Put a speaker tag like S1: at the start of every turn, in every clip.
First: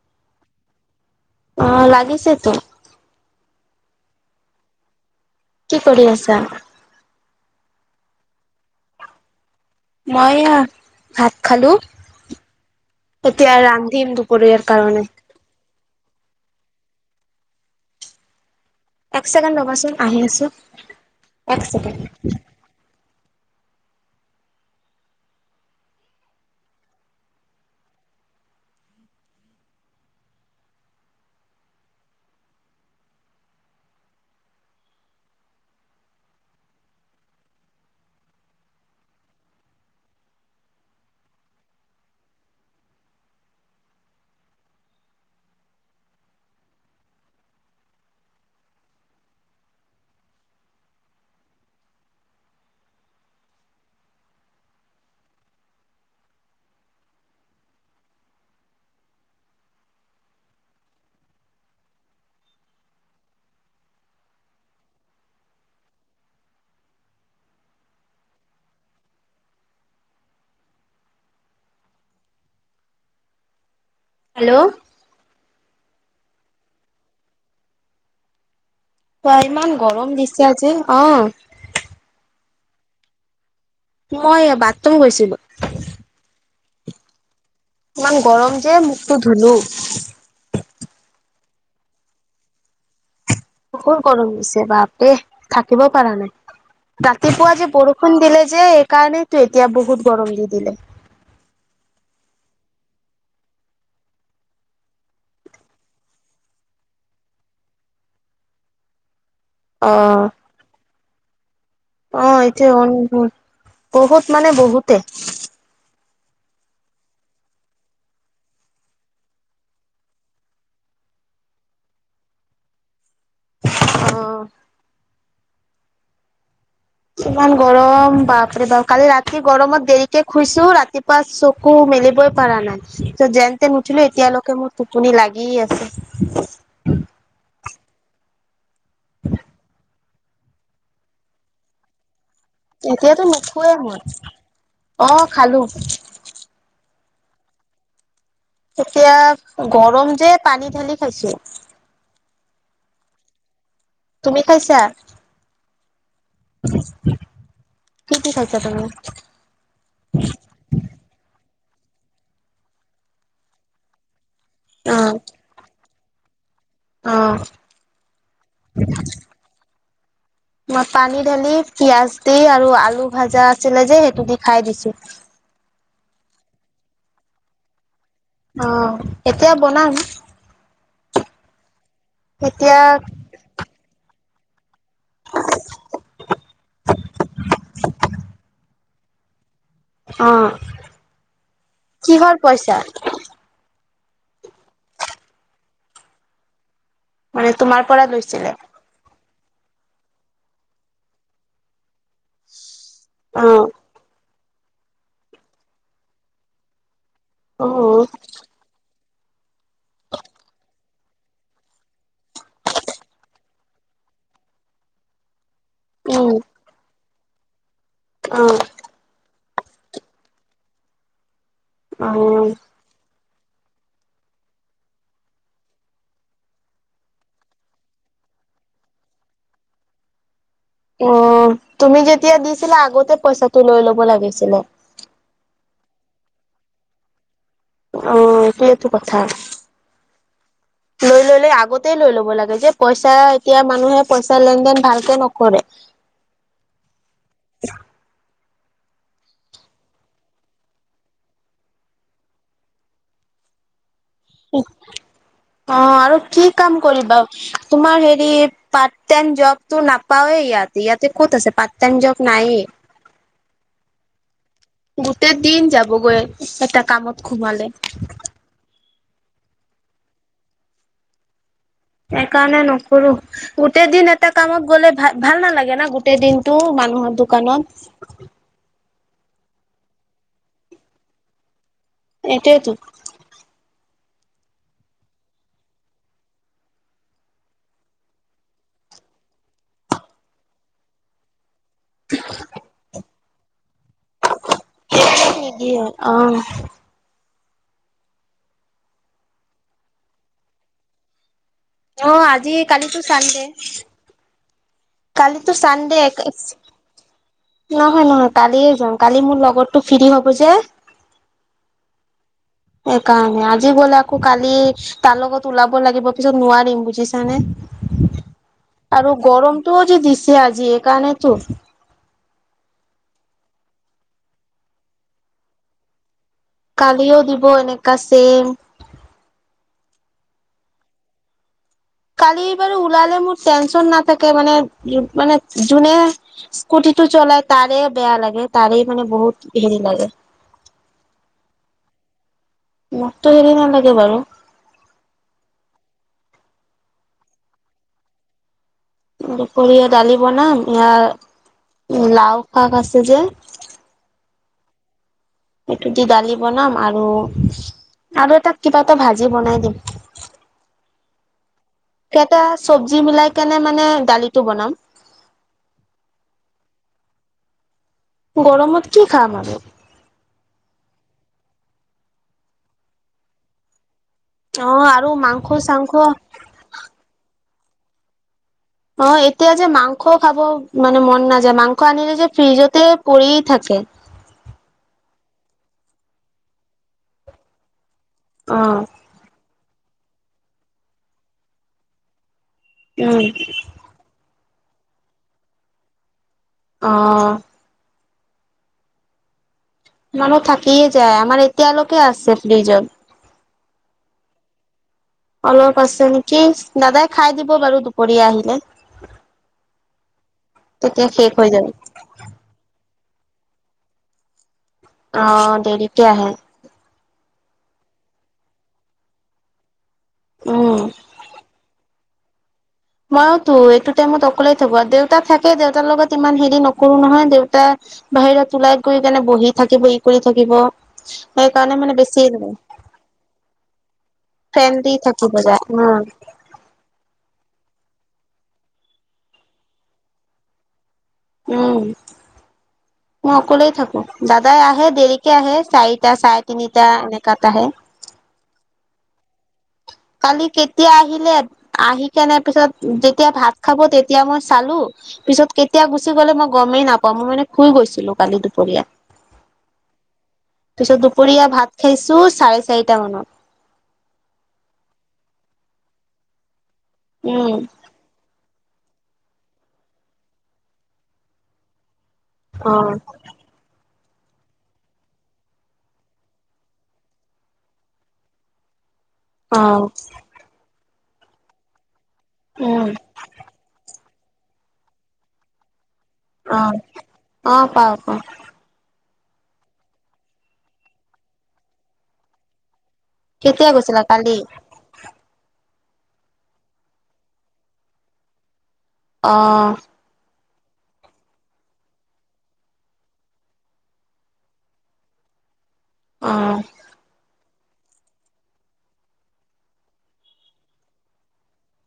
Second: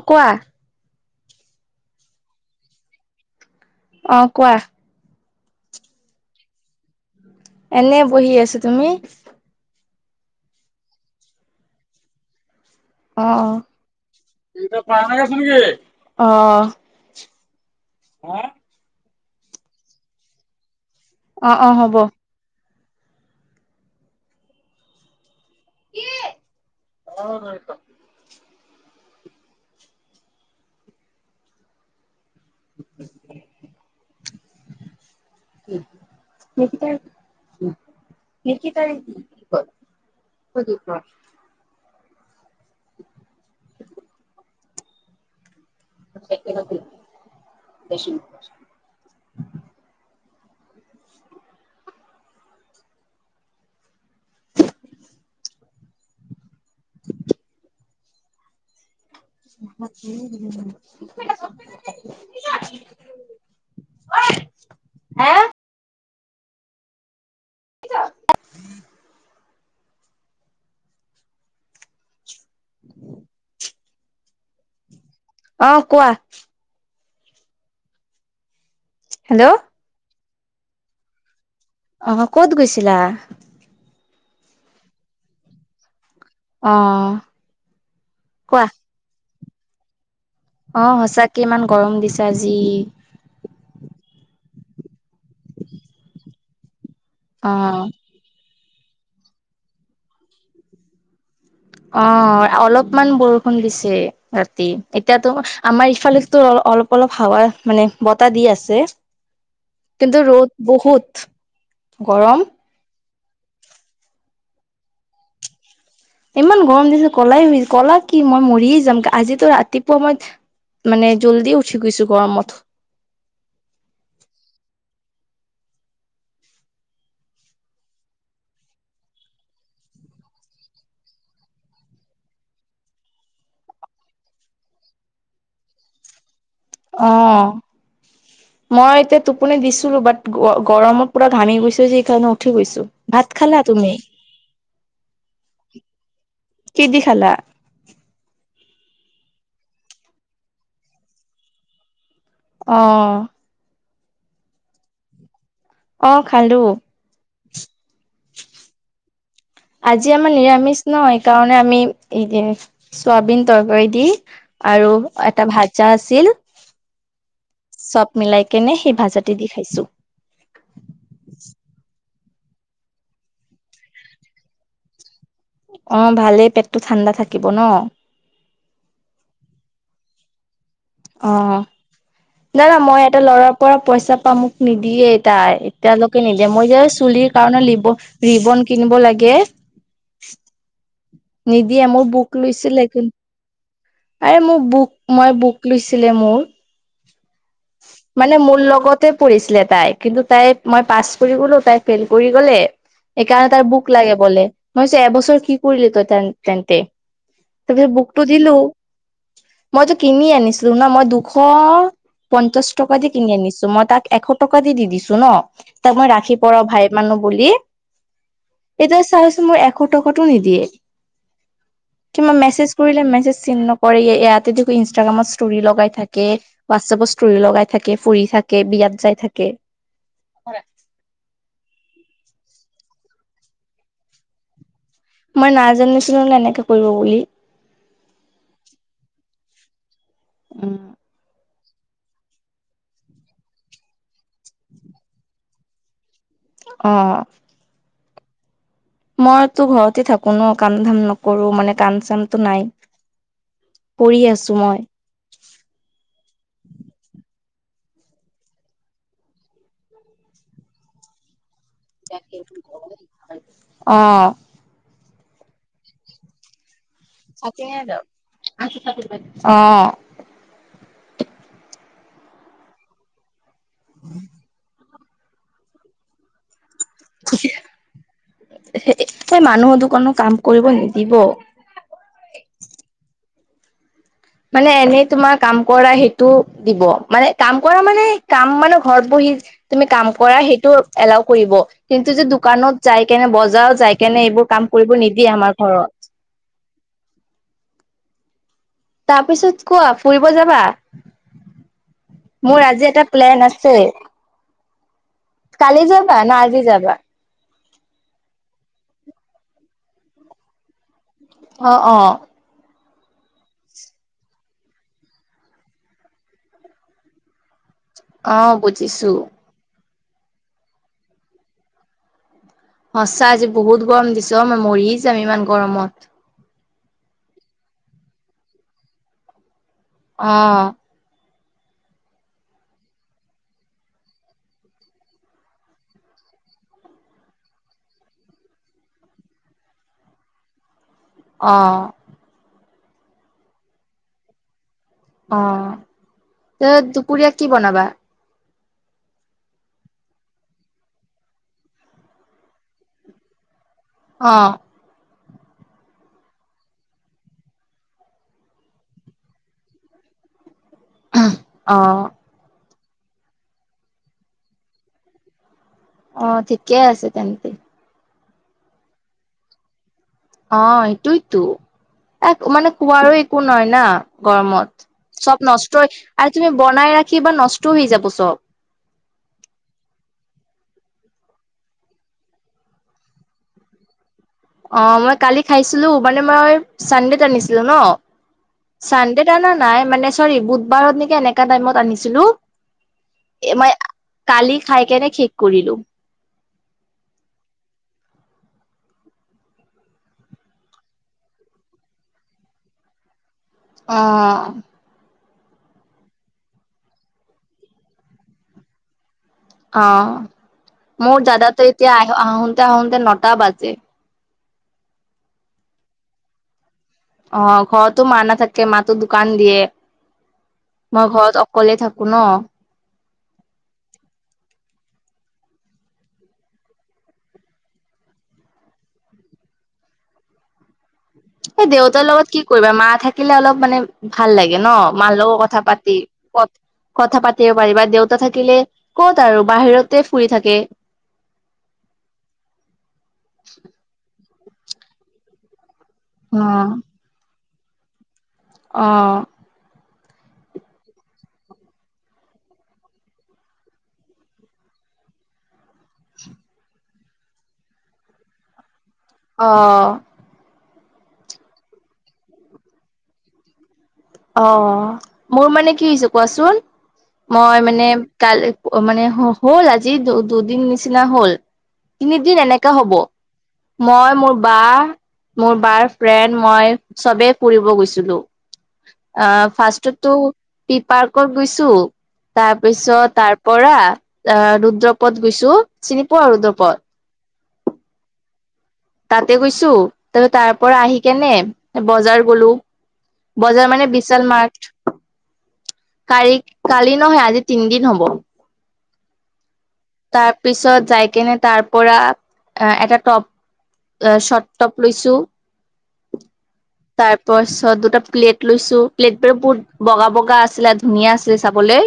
S1: অ কোৱা।
S2: অ লাগিছে তো।
S1: অ কোৱা।
S2: কি কৰি আছা।
S1: এনে বহি আছো। তুমি?
S2: মই ভাত খালো।
S1: অ
S2: এতিয়া ৰান্ধিম দুপৰীয়াৰ কাৰণে।
S1: অ। হা?
S2: এক ছেকেণ্ড ৰ'বাচোন আহি আছো,
S1: অ অ অ
S2: এক
S1: হ'ব
S2: ছেকেণ্ড।
S1: এ [unintelligible] উ নকিতাই নকিতায়ে [unintelligible] [unintelligible] [unintelligible] [unintelligible] হা, [unintelligible]
S2: হেল্ল',
S1: অ কোৱা।
S2: তই
S1: হেল্ল'
S2: ইমান গৰম দিছে আজি অ।
S1: অহ কত গৈছিলা?
S2: মই বাথৰুম গৈছিলো।
S1: অ।
S2: ইমান গৰম
S1: কোৱা
S2: যে মুখটো ধুলো।
S1: অ সঁচাকে ইমান গৰম দিছে আজি।
S2: বহুত গৰম দিছে, বাপ ৰে থাকিবও পৰা নাই।
S1: অ
S2: ৰাতিপুৱা যে বৰষুণ দিলে যে, সেইকাৰনেটো এতিয়া বহুত গৰম দি দিলে।
S1: অ অলপমান বৰষুণ দিছে ৰাতি। এতিয়াতো আমাৰ ইফালেটো অ অলপ অলপ হাৱা মানে বতাহ দি আছে।
S2: অ
S1: কিন্তু ৰ'দ বহুত
S2: অ
S1: গৰম
S2: এতিয়া বহুত মানে বহুতে
S1: ইমান গৰম দিছে ক'লাই কলা কি মই মৰিয়ে যাম। আজিতো ৰাতিপুৱা মই মানে জল্দি উঠি গৈছো গৰমত।
S2: অ। ইমান গৰম বাপৰে বাপ, কালি ৰাতি গৰমত দেৰিকে শুইছো ৰাতিপুৱা চকু মেলি পৰা নাই, যেনতে নুঠিলো এতিয়ালৈকে মোৰ টোপনি লাগিয়ে আছে।
S1: অ মই এতিয়া টোপনি দিছিলো বাট গৰমত পুৰা ঘামি গৈছে যে সেইকাৰণে, উঠি গৈছো।
S2: এতিয়াতো
S1: ভাত খালা
S2: নুশুৱে
S1: তুমি?
S2: মই অ খালো
S1: কি দি খালা?
S2: এতিয়া গৰম যে পানী ঢালি খাইছো।
S1: অ।
S2: তুমি খাইছা?
S1: অ খালো।
S2: কি দি খাইছা তুমি
S1: আজি আমাৰ নিৰামিষ ন, সেইকাৰণে আমি চোৱাবিন তৰকাৰী দি আৰু
S2: অ
S1: এটা ভাজা
S2: অ
S1: চব মিলাই কেনে সেই ভাজাতে দি খাইছো।
S2: মই পানী ঢালি পিয়াজ গোটেই আৰু আলু ভাজা আছিলে যে সেইটো দি খাই দিছো।
S1: অ ভালেই পেটটো ঠাণ্ডা থাকিব ন।
S2: অ এতিয়া বনাম।
S1: অ নানা
S2: এতিয়া
S1: মই এটা লৰাৰ পৰা পইচা পাম মোক নিদিয়ে তাই, এতিয়ালৈকে নিদিয়ে। মই যে চুলিৰ কাৰণে ৰিবন- কিনিব লাগে।
S2: অ।
S1: নিদিয়ে, মোৰ
S2: কিহৰ
S1: বুক
S2: পইচা
S1: লৈছিলিন। আ মোক বুক মই বুক লৈছিলে মোৰ।
S2: মানে তোমাৰ পৰা
S1: মানে
S2: লৈছিলে
S1: মোৰ লগতে কৰিছিলে তাই। কিন্তু তাই মই পাছ কৰি গ'লো তাই ফেইল কৰি গ'লে। সেইকাৰণে
S2: অ
S1: তাৰ বুক লাগে বলে। মই কৈছো এবছৰ কি কৰিলি তই তেন্তে।
S2: অ',
S1: তাৰপিছত বুকতটো দিলো। মইতো কিনি আনিছিলো ন, মই দুশ- পঞ্চাশ টকা দি কিনি আনিছো। মই তাক এশ টকা দি দি দিছো ন তাক মই ৰাখি
S2: উম,
S1: পৰ ভাই মানুহ বুলি।
S2: অ',
S1: এতিয়া চাইচোন মোৰ এশ টকাটো নিদিয়ে। কিবা
S2: অ',
S1: মেছেজ কৰিলে মেছেজ নকৰে। ইয়াতে দেখো ইনষ্টাগ্ৰামত ষ্টৰি লগাই থাকে, হোৱাটছএপত চুৰি লগাই থাকে, ফুৰি থাকে বিয়াত যাই থাকে।
S2: অ তুমি যেতিয়া দিছিলা আগতে পইচাটো লৈ ল'ব লাগিছিলে।
S1: মই নাজানিছিলো এনেকে কৰিব বুলি।
S2: অ সেইটো কথা।
S1: উম।
S2: তে লৈ ল'ব লাগে যে পইচা এতিয়া মানুহে পইচা লেন দেন ভালকে নকৰে।
S1: অ। মইতো ঘৰতে থাকো ন কাম ধাম নকৰো, মানে কাণ চানটো নাই। [unintelligible]
S2: অ
S1: মই
S2: আৰু কি? কাম কৰিবা তোমাৰ হেৰি পাৰট টাই জব তো নাপাওৱে ইয়াতে ইয়াতে ক'ত আছে। টাইম জব নায়ে।
S1: অ।
S2: এ দিন যাবগৈ এটা কামত সোমালে।
S1: অ।
S2: সেইকাৰণে নকৰো। গোটেই দিন এটা কামত গ'লে ভ ভাল নালাগে না গোটেই দিনটো। মান অ দোকানত।
S1: এ মানুহৰ দোকানত কাম কৰিব নিদিব।
S2: এইটোৱেতো
S1: মানে এনেই তোমাৰ কাম কৰা সেইটো দিব। মানে কাম কৰা মানে কাম মানে ঘৰত বহি তুমি কাম কৰা সেইটো এলাও কৰিব। কিন্তু যে দোকানত যাই কেনে, বজাৰত যাই কেনে এইবোৰ- কাম কৰিব নিদিয়ে আমাৰ ঘৰত। তাৰপিছত কোৱা ফুৰিব যাবা?
S2: অ
S1: মোৰ আজি
S2: কালিতো
S1: এটা প্লেন আছে।
S2: কালিটো
S1: কালি
S2: চানদে
S1: যাবা
S2: এক-
S1: না আজি যাবা
S2: নহয় নহয় কালিয়ে যাম। কালি মোৰ লগৰটো ফ্ৰী হব যে।
S1: অ অ।
S2: সেইকাৰণে আজি গলে আকৌ কালি তাৰ লগত ওলাব লাগিব পিছত নোৱাৰিম বুজিছানে-
S1: অ
S2: আৰু
S1: বুজিছো।
S2: গৰমটোও দিছে আজি এইকাৰণেটো।
S1: সঁচা আজি বহুত গৰম দিছ মই মৰি যাম ইমান গৰমত।
S2: কালিও দিব এনেকা চেম।
S1: অ।
S2: কালিবাৰু ওলালে মোৰ টেনচন নাথাকে মানে, মানে যোনে স্কুটি, টো চলাই তাৰে বেয়া লাগে তাৰে মানে বহুত হেৰি লাগে।
S1: অ।
S2: মোকতো হৰি নালাগে বাৰু।
S1: অ ত দুপৰীয়া কি বনাবা?
S2: দুপৰীয়া দালি, বনাম, ইয়াৰ লাও, শাক, আছে যে,
S1: অ
S2: এইটো দি দালি বনাম আৰু আৰু এটা কিবা এটা ভাজি বনাই দিম।
S1: অ
S2: এটা চব্জি মিলাই কিনে মানে দালিটো বনাম
S1: অ ঠিকে আছে তেন্তে
S2: গৰমত কি খাম আৰু
S1: অ এইটোইতো এক মানে কুঁৱাৰো একো নাই না
S2: অ
S1: গৰমত
S2: আৰু মাংস
S1: চব নষ্ট
S2: চাংস
S1: আৰু তুমি বনাই ৰাখি বা নষ্ট হৈ যাব চব
S2: অ এতিয়া যে মাংস খাব মান মন নাযায় মাংস আনিলে যে ফ্ৰিজতে পৰি থাকে- এক
S1: অ মই কালি খাইছিলো মানে মই চানডেত আনিছিলো ন
S2: অ
S1: চানডেত অনা নাই মানে চৰি বুধবাৰত নেকি এনেকা টাইমত আনিছিলো-
S2: উম
S1: এ মই কালি খাই কেনে শেষ কৰিলো
S2: অ, মানুহ থাকিয়ে যায় আমাৰ এতিয়া লৈকে আছে। ফ্ৰীজত
S1: অ,
S2: অলপ আছে নেকি দাদাই খাই দিব বাৰু দুপৰীয়া আহিলে।
S1: অ
S2: তেতিয়া
S1: মোৰ
S2: শেষ হৈ যাব
S1: দাদাটো এতিয়া আহ আহোতে আহোতে নটা বাজে।
S2: অ দেৰিকে আহে
S1: অ ঘৰতো মা নাথাকে মাতো দোকান দিয়ে
S2: উম।
S1: মই ঘৰত অকলে থাকো। কোনো
S2: ময়োতো এইটো টাইমত অকলেই থাকো দেউতা থাকে দেউতাৰ লগত ইমান হেৰি নকৰো নহয় দেউতা বাহিৰত ওলাই গৈ কেনে বহি থাকিব ই কৰি থাকিব।
S1: এই
S2: সেইকাৰণে মানে
S1: দেউতাৰ
S2: বেছি
S1: লগত কি কৰিবা মা থাকিলে অলপ মানে ভাল লাগে ন
S2: ফ্ৰেণ্ডলি
S1: মাৰ
S2: থাকিব
S1: লগো
S2: যায়
S1: কথা পাতি
S2: উম,
S1: কথা পাতি পাৰিব দেউতা থাকিলে ক'ত আৰু বাহিৰতে ফুৰি থাকে।
S2: উম মই অকলেই থাকো দাদাই আহে দেৰিকে আহে চাৰিটা
S1: অ
S2: চাৰে তিনিটা এনেকাত আহে
S1: অ
S2: কালি কেতিয়া আহিলে আহি কেনে পিছত যেতিয়া ভাত খাব তেতিয়া মই চালো। পিছত কেতিয়া গুচি গ'লে মই গমেই নাপাওঁ মই মানে শুই গৈছিলো কালি দুপৰীয়া
S1: অ
S2: তাৰপিছত দুপৰীয়া ভাত খাইছো চাৰে চাৰিটা মানত
S1: অ মোৰ মানে কি হৈছে কোৱাচোন
S2: উম,
S1: মই মানে কাল মানে হ'ল আজি দুদিন নিচিনা হল। তিনিদিন এনেকা
S2: অ',
S1: হব মই মোৰ বা মোৰ বাৰ ফ্ৰেণ্ড মই চবেই ফুৰিব গৈছিলো। অ
S2: অ',
S1: ফাৰ্ষ্টতো পি পাৰ্কত গৈছো। তাৰ
S2: উম,
S1: পিছত তাৰ পৰা আহ ৰুদ্ৰপদ গৈছো চিনি পোৱা
S2: অ
S1: ৰুদ্ৰপথ
S2: অ পাও পাও
S1: তাতে গৈছো তাৰপিছত তাৰ পৰা আহি কেনে বজাৰ গলো। বজাৰ
S2: কেতিয়া
S1: মানে
S2: গৈছিলা
S1: বিশাল
S2: কালি?
S1: মাক কালি কালি নহয় আজি তিনিদিন হ'ব।
S2: অহ
S1: তাৰ পিছত যাই কেনে তাৰ পৰা এটা টপ এ শৰ্ট টপ লৈছো
S2: অ',
S1: তাৰপাছত দুটা প্লেট লৈছো। প্লেট বোৰ বহুত বগা বগা আছিলে ধুনীয়া আছিলে চাবলে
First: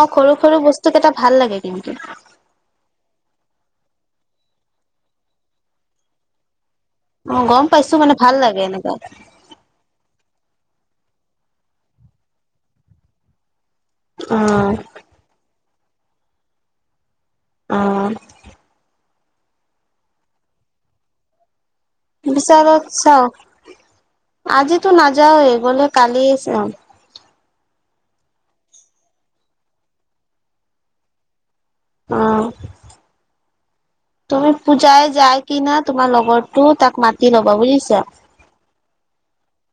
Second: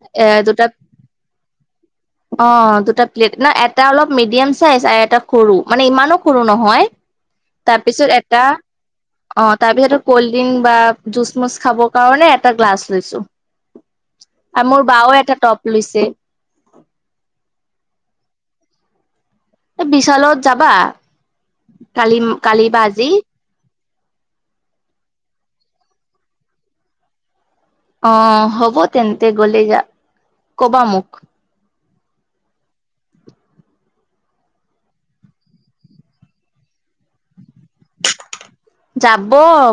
S2: অ সৰু সৰু বস্তু কেইটা ভাল লাগে কিন্তু।
S1: অ দুটা প্লেট না এটা অলপ মিডিয়াম চাইজ আৰু এটা সৰু। মানে ইমানো সৰু নহয়।
S2: অ', গম পাইছো
S1: তাৰপিছত
S2: মানে ভাল
S1: এটা
S2: লাগে এনেকা।
S1: অ, তাৰপিছটো ক'ল্ড ড্ৰিংক বা জুচমচ্‌ খাবৰ কাৰণে এটা গ্লাছ লৈছো। আৰু
S2: অ',
S1: মোৰ বাও এটা টপ্‌ লৈছে।
S2: অ
S1: এই বিশালত যাবা? কালি কালি বা আজি।
S2: আজিটো নাযাই। গ'লে কালি যাম।
S1: অ, হ'ব তেন্তে গলে যা কবা মোক?
S2: অঁ।
S1: [unintelligible]
S2: তুমি পূজাই যাই কি না? তোমাৰ লগৰটো, তাক মাতি ল'বা বুজিছা।
S1: যাব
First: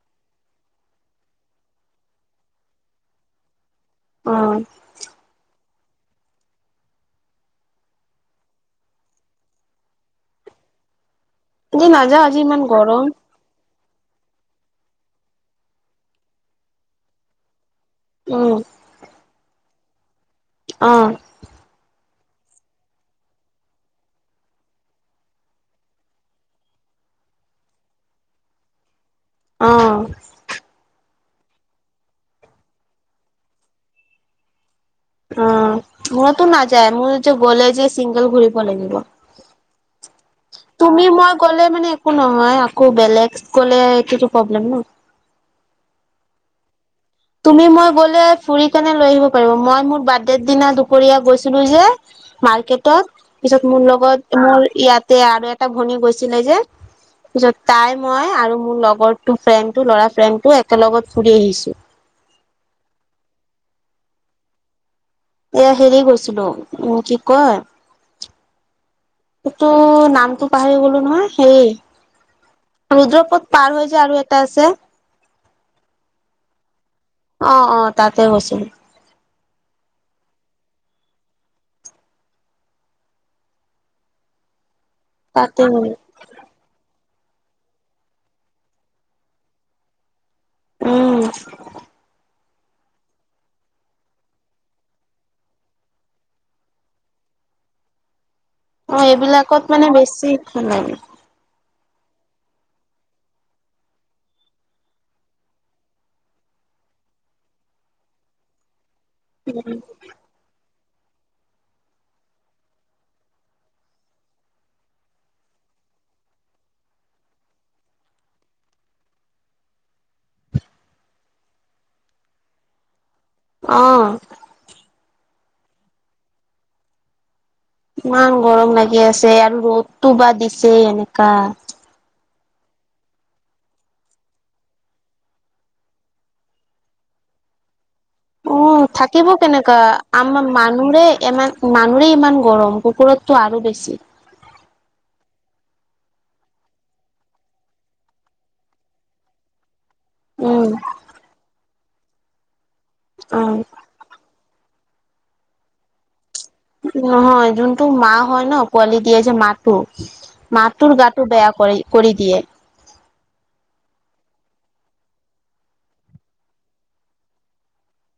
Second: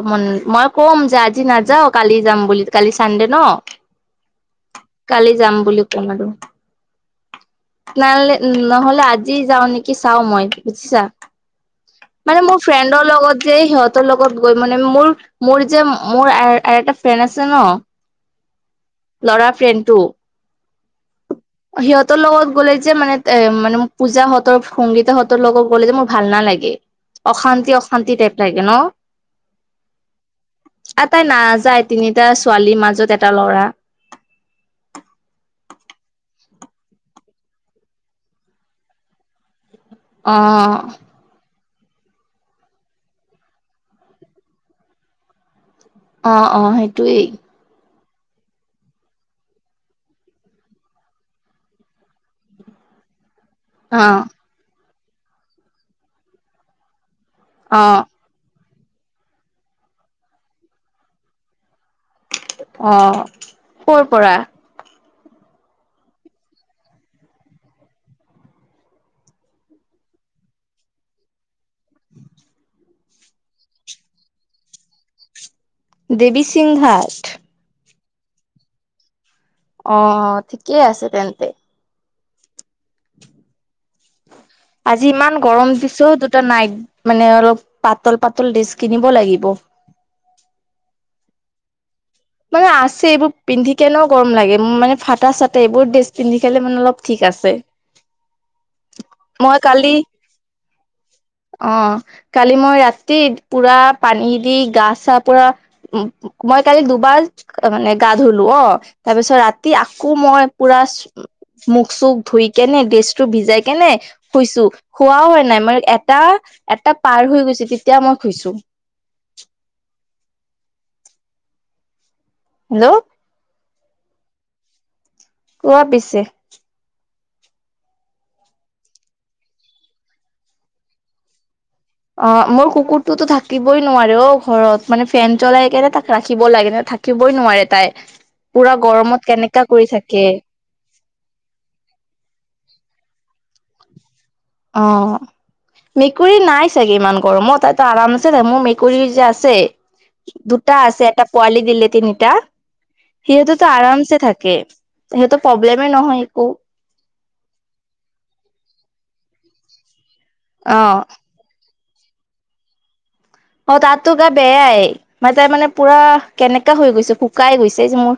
S1: মন, মই কম যে আজি নাযাওঁ কালি যাম বুলি। কালি চানডে ন'।
S2: অ',
S1: কালি যাম বুলি কম আৰু। নহলে, নহলে আজি যাওঁ নেকি চাওঁ মই। বুজিছা।
S2: আজি নাযাওঁ আজি
S1: মানে, মোৰ
S2: ইমান
S1: ফ্ৰেণ্ডৰ
S2: গৰম।
S1: লগত যে সিহঁত তাৰ লগত গৈ মানে মোৰ, মোৰ যে মোৰ এ এটা ফ্ৰেণ্ড আছে ন'।
S2: উম।
S1: ল'ৰা ফ্ৰেণ্ডটো।
S2: অ
S1: সিহঁতৰ লগত গ'লে যে মানে এ মানে মোক পূজাহঁতৰ, সংগীতাহঁতৰ লগত গ'লে যে মোৰ ভাল নালাগে। অশান্তি, অশান্তি টাইপ লাগে ন।
S2: অ-
S1: আ তাই নাযায়। তিনিটা ছোৱালীৰ মাজত এটা ল'ৰা।
S2: অ, মোৰটো নাযায়, মোৰটো গ'লে যে চিংগল ঘূৰিব লাগিব।
S1: অ
S2: তুমি, মই গ'লে মানে একো নহয়, আকৌ বেলেগ গ'লে এইতোটো প্ৰব্লেম ন?
S1: অ, অ সেই-
S2: তুমি, মই গ'ল- লে ফুৰিকিনে লৈ আহিব পাৰিব। মই মোৰ বাৰ্থদে দিনা দুপৰীয়া গৈছিলোঁ যে ৰ্মাকেতট। পিছত মোৰ
S1: অ
S2: লগত, মোৰ ইয়াতে আৰু এটা ভনী গৈছিলে যে- পিছত
S1: অ
S2: তাই, মই আৰু মোৰ লগৰটো, ফ্ৰেণ্ডটো, ল'ৰা ফ্ৰেণ্ডটো একে লগত ফুৰি আহিছোঁ।
S1: অ, ক'ৰ পৰা?
S2: এয়া, হেৰি গৈছিলোঁ। উম, কি কয়? এইটো, নামটো পাহৰি গলোঁ নহয়। সেই- ৰুদ্ৰপথ পাৰ হৈ যে আৰু এটা আছে?
S1: দেৱী সিংহাৰ।
S2: অ, অ তাতে গৈছিলোঁ।
S1: অ, ঠিকেই আছে তেন্তে। আজি ইমান
S2: তাতে
S1: গৰম
S2: গলো
S1: দিছে অ দুটা নাইট মানে অলপ পাতল পাতল ড্ৰেছ কিনিব লাগিব।
S2: ও
S1: মানে আছে, এইবোৰ পিন্ধি কেনেও গৰম লাগে। মানে ফটা-চাটা এইবোৰ ড্ৰেছ পিন্ধি কেনে, মানে অলপ ঠিক আ- আছে।
S2: অ,
S1: মই
S2: এইবিলাকত মানে
S1: কালি
S2: বেছি ভাল লাগে।
S1: অ', কালি মই ৰাতি পুৰা পানী দি গা-চা পুৰা উম, মই কালি পাল্‌ছ্‌, মানে গা ধুলো। অ', তাৰ পিছত ৰাতি আকৌ মই পুৰা মুখ-চুখ ধুই কেনে, ড্ৰেছটো ভিজাই কেনে, শুইছোঁ। শুৱাও এ নাই। মই এটা টা এটা পাৰ হৈ গৈছে, তেতিয়া মই শুইছোঁ। হেল্ল'?
S2: অ'।
S1: কোৱা পিছে।
S2: ইমান গৰম লাগি আছে আৰু ৰ'দটো বা দিছে এনেকা।
S1: অ', মোৰ কুকুৰটোতো থাকিবই নোৱাৰে অ ঘৰত, মানে ফেন চলাই কেনে তাক ৰাখিব লাগে ন থাকিব নোৱাৰে তাই।
S2: অ
S1: পুৰা গৰমত
S2: থাকিব কেনেকা?
S1: কৰি থাকে
S2: আমাৰ মানুৰে ইমান মানুৰে ইমান গৰম, কুকুৰতো টো আৰু বেছি।
S1: অ'। মেকুৰী নাই চাগে ইমান গৰমত মই তাইতো আৰামছে মোৰ মেকুৰী যে আছে
S2: উম
S1: দুটা আছে এটা পোৱালি দিলে তিনিটা
S2: অ
S1: সিহঁতেতো আৰামছে থাকে। সেতো প্ৰব্লেমে নহয় একো।
S2: নহয় যোনটো মা হয় ন পোৱালি দিয়ে যে মাটো
S1: অ
S2: মাটোৰ গাটো বেয়া কৰি কৰি দিয়ে।
S1: অ তাতো গা বেয়াই মা তাই মানে পুৰা কেনেকা হৈ গৈছে শুকাই গৈছে এই যে মোৰ